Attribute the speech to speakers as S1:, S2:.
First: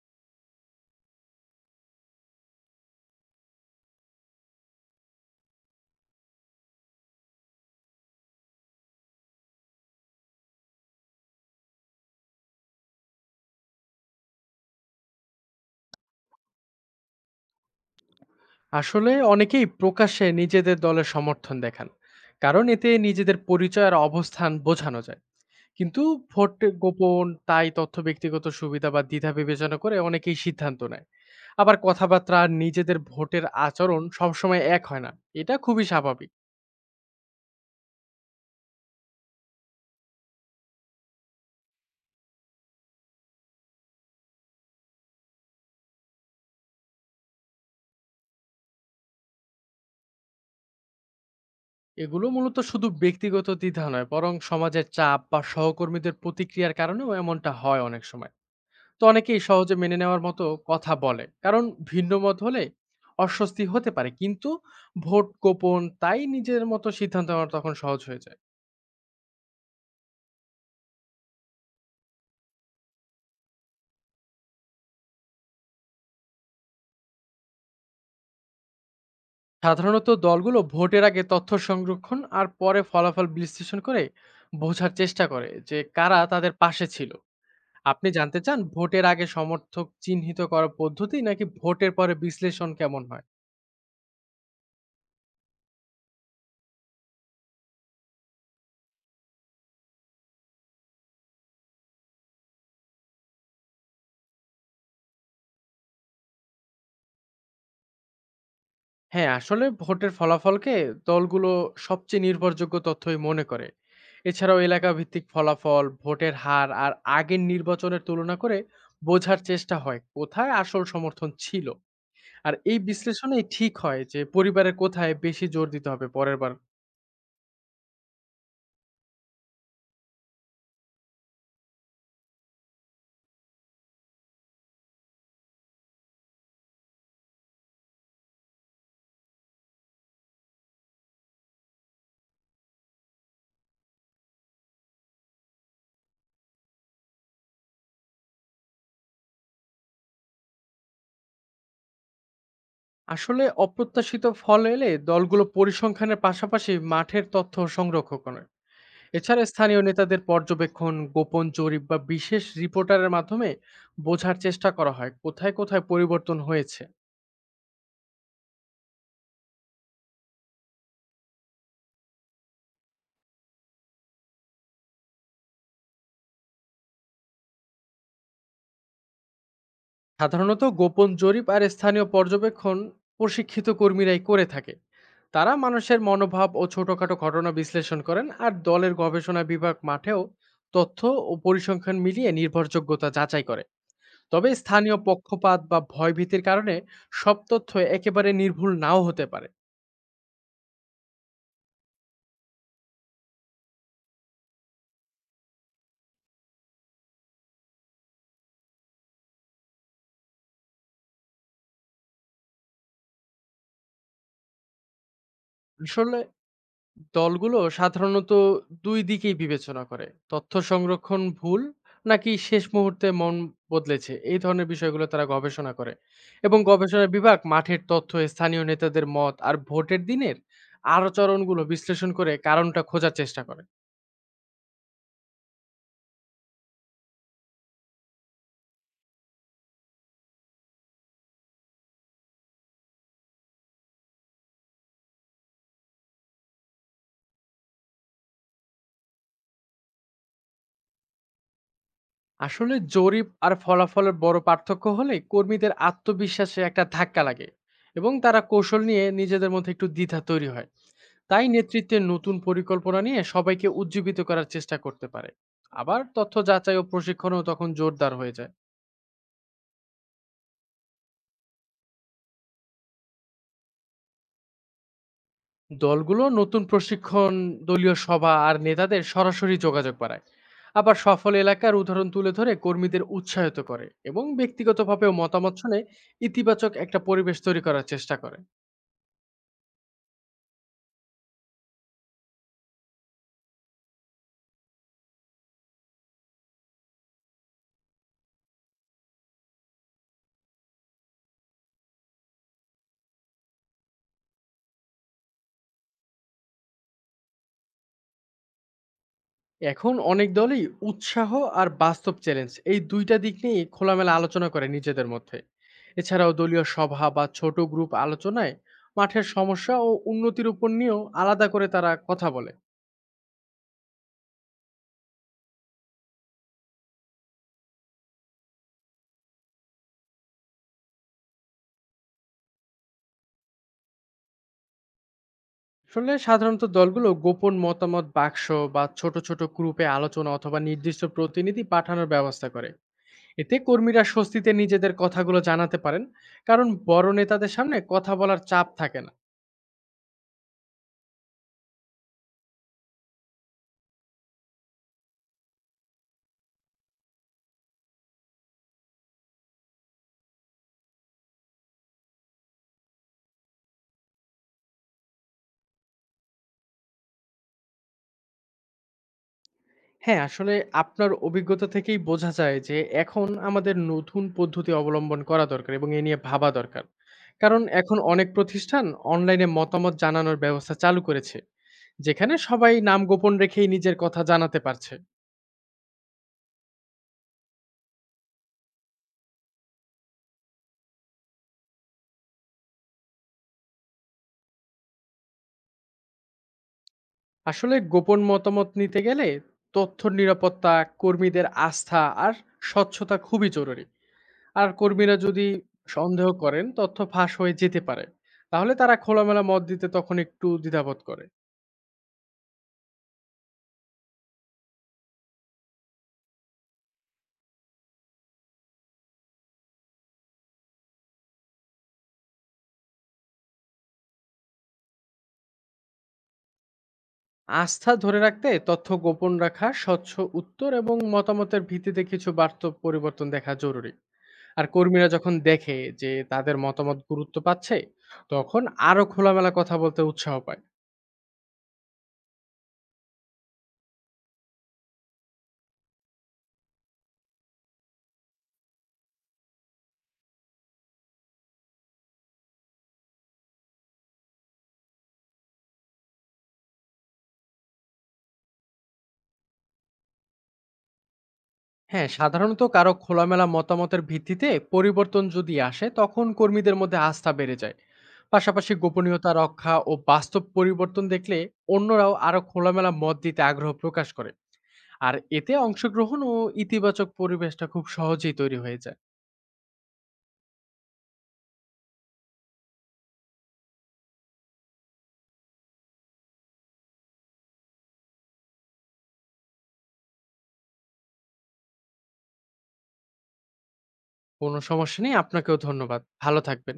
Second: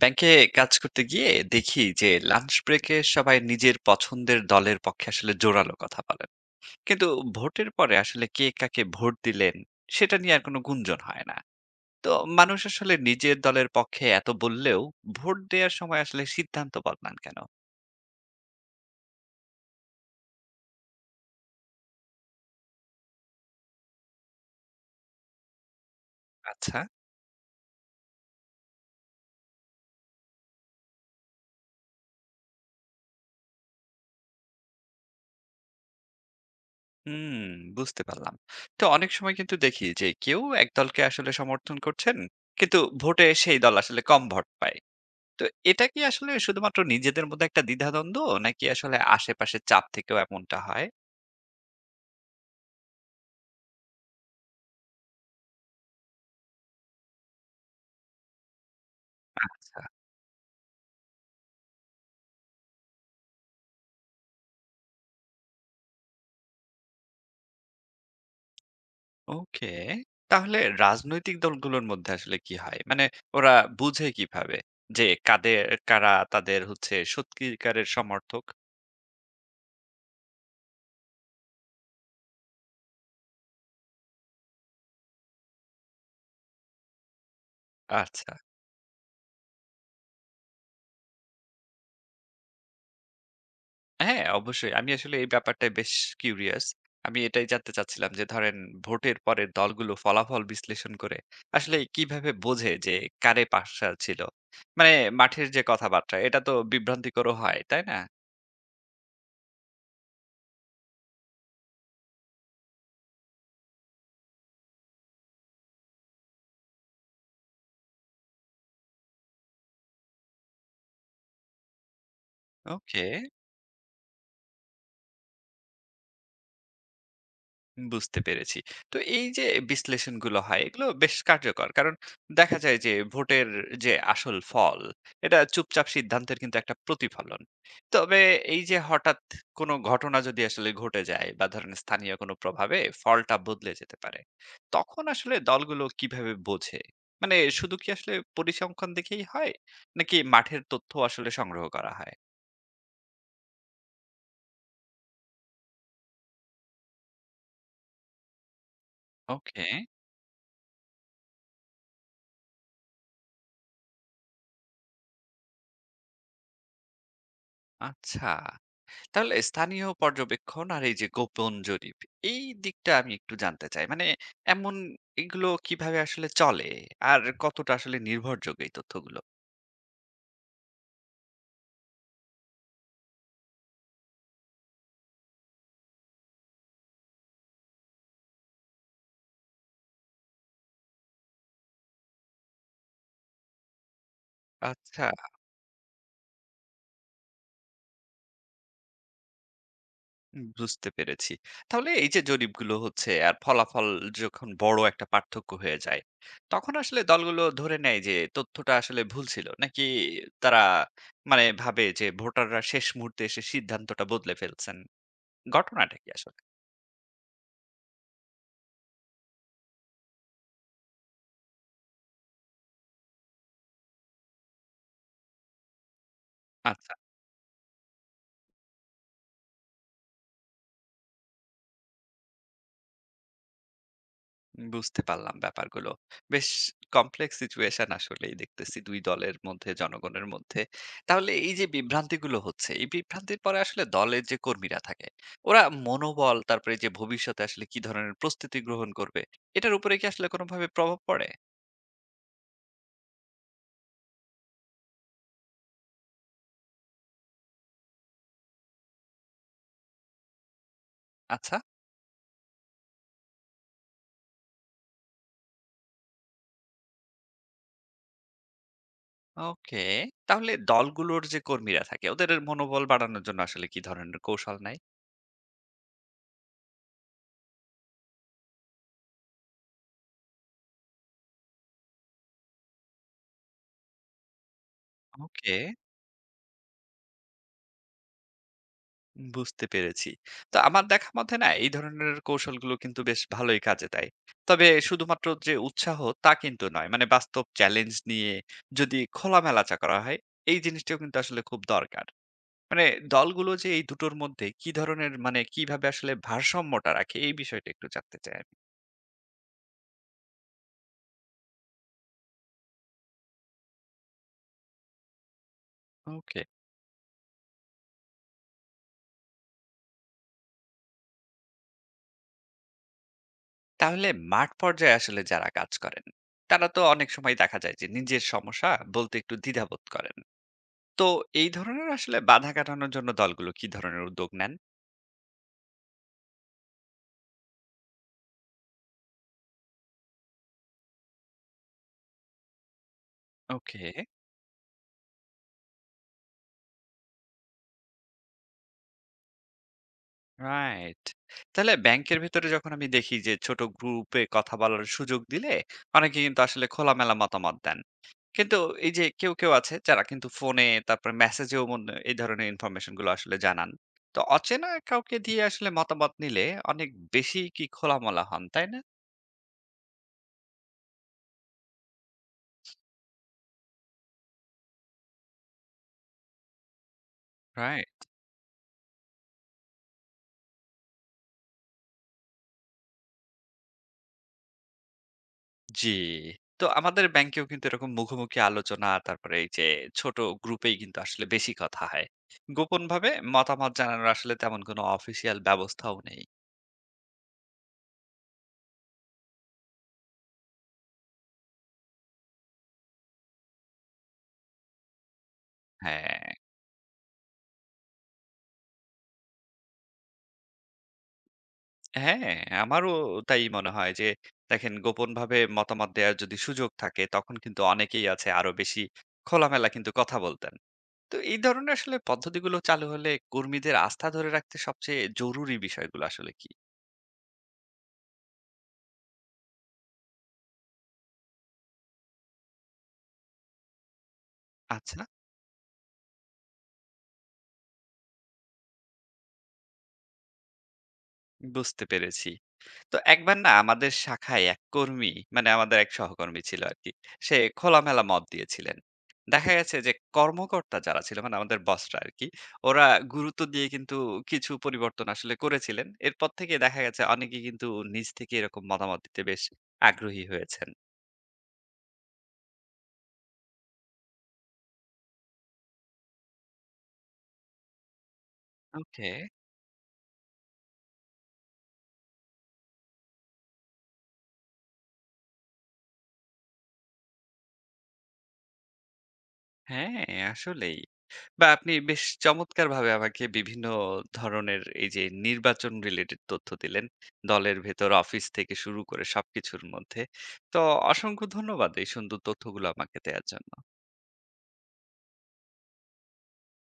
S1: ব্যাংকে কাজ করতে গিয়ে দেখি যে লাঞ্চ ব্রেকে সবাই নিজের পছন্দের দলের পক্ষে আসলে জোরালো কথা বলেন, কিন্তু ভোটের পরে আসলে কে কাকে ভোট দিলেন সেটা নিয়ে আর কোনো গুঞ্জন হয় না। তো মানুষ আসলে নিজের দলের পক্ষে এত বললেও ভোট দেওয়ার সময় আসলে সিদ্ধান্ত বদলান কেন?
S2: আসলে অনেকেই প্রকাশ্যে নিজেদের দলের সমর্থন দেখান কারণ এতে নিজেদের পরিচয় আর অবস্থান বোঝানো যায়। কিন্তু ভোট
S1: আচ্ছা।
S2: গোপন, তাই তথ্য ব্যক্তিগত সুবিধা বা দ্বিধা বিবেচনা করে অনেকেই সিদ্ধান্ত নেয়। আবার কথাবার্তা আর নিজেদের ভোটের আচরণ সবসময় এক হয় না, এটা খুবই স্বাভাবিক।
S1: হুম, বুঝতে পারলাম। তো অনেক সময় কিন্তু দেখি যে কেউ এক দলকে আসলে সমর্থন করছেন, কিন্তু ভোটে সেই দল আসলে কম ভোট পায়। তো এটা কি আসলে শুধুমাত্র নিজেদের মধ্যে একটা দ্বিধাদ্বন্দ্ব, নাকি আসলে আশেপাশের চাপ থেকেও এমনটা হয়?
S2: এগুলো মূলত শুধু ব্যক্তিগত দ্বিধা নয়, বরং সমাজের চাপ বা সহকর্মীদের প্রতিক্রিয়ার কারণেও এমনটা হয় অনেক সময়। তো অনেকেই সহজে
S1: আচ্ছা,
S2: মেনে নেওয়ার মতো কথা বলে, কারণ ভিন্ন মত হলে অস্বস্তি হতে পারে। কিন্তু ভোট গোপন, তাই নিজের মতো সিদ্ধান্ত নেওয়া তখন সহজ হয়ে যায়।
S1: ওকে। তাহলে রাজনৈতিক দলগুলোর মধ্যে আসলে কি হয়? মানে ওরা বুঝে কিভাবে যে কাদের কারা তাদের হচ্ছে সত্যিকারের সমর্থক?
S2: সাধারণত দলগুলো ভোটের আগে তথ্য সংরক্ষণ আর পরে ফলাফল বিশ্লেষণ করে বোঝার চেষ্টা করে যে কারা তাদের পাশে ছিল। আপনি
S1: আচ্ছা।
S2: জানতে চান ভোটের আগে সমর্থক চিহ্নিত করার পদ্ধতি, নাকি ভোটের পরে বিশ্লেষণ কেমন হয়?
S1: হ্যাঁ, অবশ্যই। আমি আসলে এই ব্যাপারটায় বেশ কিউরিয়াস। আমি এটাই জানতে চাচ্ছিলাম যে ধরেন ভোটের পরের দলগুলো ফলাফল বিশ্লেষণ করে আসলে কিভাবে বোঝে যে কারে পাশা ছিল? মানে মাঠের যে কথাবার্তা এটা তো বিভ্রান্তিকরও হয়, তাই না?
S2: হ্যাঁ, আসলে ভোটের ফলাফলকে দলগুলো সবচেয়ে নির্ভরযোগ্য তথ্যই মনে করে। এছাড়াও এলাকা ভিত্তিক ফলাফল, ভোটের হার আর আগের নির্বাচনের তুলনা করে বোঝার চেষ্টা হয় কোথায় আসল সমর্থন ছিল। আর এই
S1: ওকে,
S2: বিশ্লেষণেই ঠিক হয় যে পরিবারের কোথায় বেশি জোর দিতে হবে পরের বার।
S1: বুঝতে পেরেছি। তো এই যে বিশ্লেষণগুলো হয় এগুলো বেশ কার্যকর। কারণ দেখা যায় যে ভোটের যে আসল ফল এটা চুপচাপ সিদ্ধান্তের কিন্তু একটা প্রতিফলন। তবে এই যে হঠাৎ কোনো ঘটনা যদি আসলে ঘটে যায় বা ধরেন স্থানীয় কোনো প্রভাবে ফলটা বদলে যেতে পারে। তখন আসলে দলগুলো কিভাবে বোঝে? মানে শুধু কি আসলে পরিসংখ্যান দেখেই হয়? নাকি মাঠের তথ্য আসলে সংগ্রহ করা হয়?
S2: আসলে অপ্রত্যাশিত ফল এলে দলগুলো পরিসংখ্যানের পাশাপাশি মাঠের তথ্য সংরক্ষ করে। এছাড়া
S1: ওকে,
S2: স্থানীয় নেতাদের পর্যবেক্ষণ, গোপন জরিপ বা বিশেষ রিপোর্টারের মাধ্যমে বোঝার চেষ্টা করা হয় কোথায় কোথায় পরিবর্তন হয়েছে।
S1: আচ্ছা। তাহলে স্থানীয় পর্যবেক্ষণ আর এই যে গোপন জরিপ, এই দিকটা আমি একটু জানতে চাই। মানে এমন এগুলো কিভাবে আসলে চলে আর কতটা আসলে নির্ভরযোগ্য এই তথ্যগুলো?
S2: সাধারণত গোপন জরিপ আর স্থানীয় পর্যবেক্ষণ প্রশিক্ষিত কর্মীরাই করে থাকে। তারা মানুষের মনোভাব ও ছোটখাটো ঘটনা বিশ্লেষণ করেন, আর দলের গবেষণা বিভাগ মাঠেও তথ্য ও পরিসংখ্যান মিলিয়ে নির্ভরযোগ্যতা যাচাই করে। তবে স্থানীয়
S1: আচ্ছা।
S2: পক্ষপাত বা ভয়ভীতির কারণে সব তথ্য একেবারে নির্ভুল নাও হতে পারে।
S1: বুঝতে পেরেছি। তাহলে এই যে জরিপগুলো হচ্ছে আর ফলাফল যখন বড় একটা পার্থক্য হয়ে যায়, তখন আসলে দলগুলো ধরে নেয় যে তথ্যটা আসলে ভুল ছিল, নাকি তারা মানে ভাবে যে ভোটাররা শেষ মুহূর্তে এসে সিদ্ধান্তটা বদলে ফেলছেন? ঘটনাটা কি
S2: আসলে
S1: আসলে?
S2: দলগুলো সাধারণত দুই দিকেই বিবেচনা করে তথ্য সংরক্ষণ ভুল, নাকি শেষ মুহূর্তে মন বদলেছে, এই ধরনের বিষয়গুলো তারা গবেষণা করে। এবং
S1: আচ্ছা,
S2: গবেষণা বিভাগ মাঠের তথ্য, স্থানীয় নেতাদের মত আর ভোটের দিনের আচরণগুলো বিশ্লেষণ করে কারণটা খোঁজার চেষ্টা করে।
S1: বুঝতে পারলাম ব্যাপারগুলো। বেশ কমপ্লেক্স সিচুয়েশন আসলেই দেখতেছি ২ দলের মধ্যে, জনগণের মধ্যে। তাহলে এই যে বিভ্রান্তিগুলো হচ্ছে, এই বিভ্রান্তির পরে আসলে দলের যে কর্মীরা থাকে, ওরা মনোবল তারপরে যে ভবিষ্যতে আসলে কি ধরনের প্রস্তুতি গ্রহণ করবে, এটার উপরে কি আসলে কোনোভাবে প্রভাব পড়ে?
S2: আসলে জরিপ আর ফলাফলের বড় পার্থক্য হলে কর্মীদের আত্মবিশ্বাসে একটা ধাক্কা লাগে, এবং তারা কৌশল নিয়ে নিজেদের মধ্যে একটু দ্বিধা তৈরি হয়। তাই
S1: আচ্ছা,
S2: নেতৃত্বের নতুন পরিকল্পনা নিয়ে সবাইকে উজ্জীবিত করার চেষ্টা করতে পারে। আবার তথ্য যাচাই ও প্রশিক্ষণও তখন জোরদার হয়ে যায়।
S1: ওকে। তাহলে দলগুলোর যে কর্মীরা থাকে, ওদের মনোবল বাড়ানোর জন্য আসলে কি ধরনের কৌশল নেয়?
S2: দলগুলো নতুন প্রশিক্ষণ, দলীয় সভা আর নেতাদের সরাসরি যোগাযোগ বাড়ায়। আবার সফল এলাকার উদাহরণ তুলে ধরে কর্মীদের উৎসাহিত করে এবং ব্যক্তিগতভাবেও মতামত
S1: ওকে,
S2: শুনে ইতিবাচক একটা পরিবেশ তৈরি করার চেষ্টা করে।
S1: বুঝতে পেরেছি। তো আমার দেখা মতে না এই ধরনের কৌশলগুলো কিন্তু বেশ ভালোই কাজে দেয়। তবে শুধুমাত্র যে উৎসাহ তা কিন্তু নয়। মানে বাস্তব চ্যালেঞ্জ নিয়ে যদি খোলামেলাচা করা হয়, এই জিনিসটাও কিন্তু আসলে খুব দরকার। মানে দলগুলো যে এই দুটোর মধ্যে কি ধরনের, মানে কিভাবে আসলে ভারসাম্যটা রাখে, এই বিষয়টা একটু জানতে চাই আমি।
S2: এখন অনেক দলই উৎসাহ আর বাস্তব চ্যালেঞ্জ এই দুইটা দিক নিয়ে খোলামেলা আলোচনা করে নিজেদের মধ্যে। এছাড়াও
S1: ওকে।
S2: দলীয় সভা বা ছোট গ্রুপ আলোচনায় মাঠের সমস্যা ও উন্নতির উপর নিয়েও আলাদা করে তারা কথা বলে।
S1: তাহলে মাঠ পর্যায়ে আসলে যারা কাজ করেন, তারা তো অনেক সময় দেখা যায় যে নিজের সমস্যা বলতে একটু দ্বিধাবোধ করেন। তো এই ধরনের আসলে বাধা কাটানোর জন্য দলগুলো কি ধরনের উদ্যোগ নেন?
S2: আসলে সাধারণত দলগুলো গোপন মতামত বাক্স বা ছোট ছোট গ্রুপে আলোচনা অথবা নির্দিষ্ট প্রতিনিধি পাঠানোর ব্যবস্থা করে। এতে
S1: ওকে,
S2: কর্মীরা স্বস্তিতে নিজেদের কথাগুলো জানাতে পারেন, কারণ বড় নেতাদের সামনে কথা বলার চাপ থাকে না।
S1: রাইট। তাহলে ব্যাংকের ভেতরে যখন আমি দেখি যে ছোট গ্রুপে কথা বলার সুযোগ দিলে অনেকে কিন্তু আসলে খোলামেলা মতামত দেন। কিন্তু এই যে কেউ আছে যারা কিন্তু ফোনে তারপরে মেসেজেও মনে এই ধরনের ইনফরমেশন গুলো আসলে জানান। তো অচেনা কাউকে দিয়ে আসলে মতামত নিলে অনেক বেশি কি খোলামেলা হন, তাই না?
S2: হ্যাঁ, আসলে আপনার অভিজ্ঞতা থেকেই বোঝা যায় যে এখন আমাদের নতুন পদ্ধতি অবলম্বন করা দরকার এবং এ নিয়ে ভাবা দরকার। কারণ
S1: রাইট।
S2: এখন অনেক প্রতিষ্ঠান অনলাইনে মতামত জানানোর ব্যবস্থা চালু করেছে, যেখানে সবাই নাম গোপন রেখেই নিজের কথা জানাতে পারছে।
S1: জি। তো আমাদের ব্যাংকেও কিন্তু এরকম মুখোমুখি আলোচনা, তারপরে এই যে ছোট গ্রুপেই কিন্তু আসলে বেশি কথা হয়। গোপনভাবে মতামত জানানোর আসলে তেমন কোনো অফিসিয়াল ব্যবস্থাও নেই।
S2: আসলে গোপন মতামত নিতে গেলে তথ্যর নিরাপত্তা, কর্মীদের আস্থা আর স্বচ্ছতা খুবই জরুরি। আর কর্মীরা যদি
S1: হ্যাঁ,
S2: সন্দেহ করেন তথ্য ফাঁস হয়ে যেতে পারে, তাহলে তারা খোলামেলা মত দিতে তখন একটু দ্বিধাবোধ করে।
S1: হ্যাঁ, আমারও তাই মনে হয় যে দেখেন গোপনভাবে মতামত দেওয়ার যদি সুযোগ থাকে তখন কিন্তু অনেকেই আছে আরো বেশি খোলামেলা কিন্তু কথা বলতেন। তো এই ধরনের আসলে পদ্ধতিগুলো চালু হলে কর্মীদের আস্থা ধরে রাখতে সবচেয়ে জরুরি বিষয়গুলো আসলে কি?
S2: আস্থা ধরে রাখতে তথ্য গোপন রাখা, স্বচ্ছ উত্তর এবং মতামতের ভিত্তিতে কিছু বার্তা পরিবর্তন দেখা জরুরি। আর
S1: আচ্ছা,
S2: কর্মীরা যখন দেখে যে তাদের মতামত গুরুত্ব পাচ্ছে, তখন আরো খোলামেলা কথা বলতে উৎসাহ পায়।
S1: বুঝতে পেরেছি। তো একবার না আমাদের শাখায় এক কর্মী, মানে আমাদের এক সহকর্মী ছিল আর কি, সে খোলামেলা মত দিয়েছিলেন। দেখা গেছে যে কর্মকর্তা যারা ছিল মানে আমাদের বসরা আর কি, ওরা গুরুত্ব দিয়ে কিন্তু কিছু পরিবর্তন আসলে করেছিলেন। এরপর থেকে দেখা গেছে অনেকে কিন্তু নিজ থেকে এরকম মতামত দিতে বেশ আগ্রহী হয়েছেন।
S2: হ্যাঁ, সাধারণত কারো খোলামেলা মতামতের ভিত্তিতে পরিবর্তন যদি আসে তখন কর্মীদের মধ্যে আস্থা বেড়ে যায়। পাশাপাশি
S1: ওকে।
S2: গোপনীয়তা রক্ষা ও বাস্তব পরিবর্তন দেখলে অন্যরাও আরো খোলামেলা মত দিতে আগ্রহ প্রকাশ করে। আর এতে অংশগ্রহণ ও ইতিবাচক পরিবেশটা খুব সহজেই তৈরি হয়ে যায়।
S1: হ্যাঁ, আসলেই বা আপনি বেশ চমৎকারভাবে আমাকে বিভিন্ন ধরনের এই যে নির্বাচন রিলেটেড তথ্য দিলেন, দলের ভেতর, অফিস থেকে শুরু করে সবকিছুর মধ্যে। তো অসংখ্য ধন্যবাদ এই সুন্দর তথ্যগুলো আমাকে দেয়ার জন্য।
S2: কোনো সমস্যা নেই। আপনাকেও ধন্যবাদ। ভালো থাকবেন।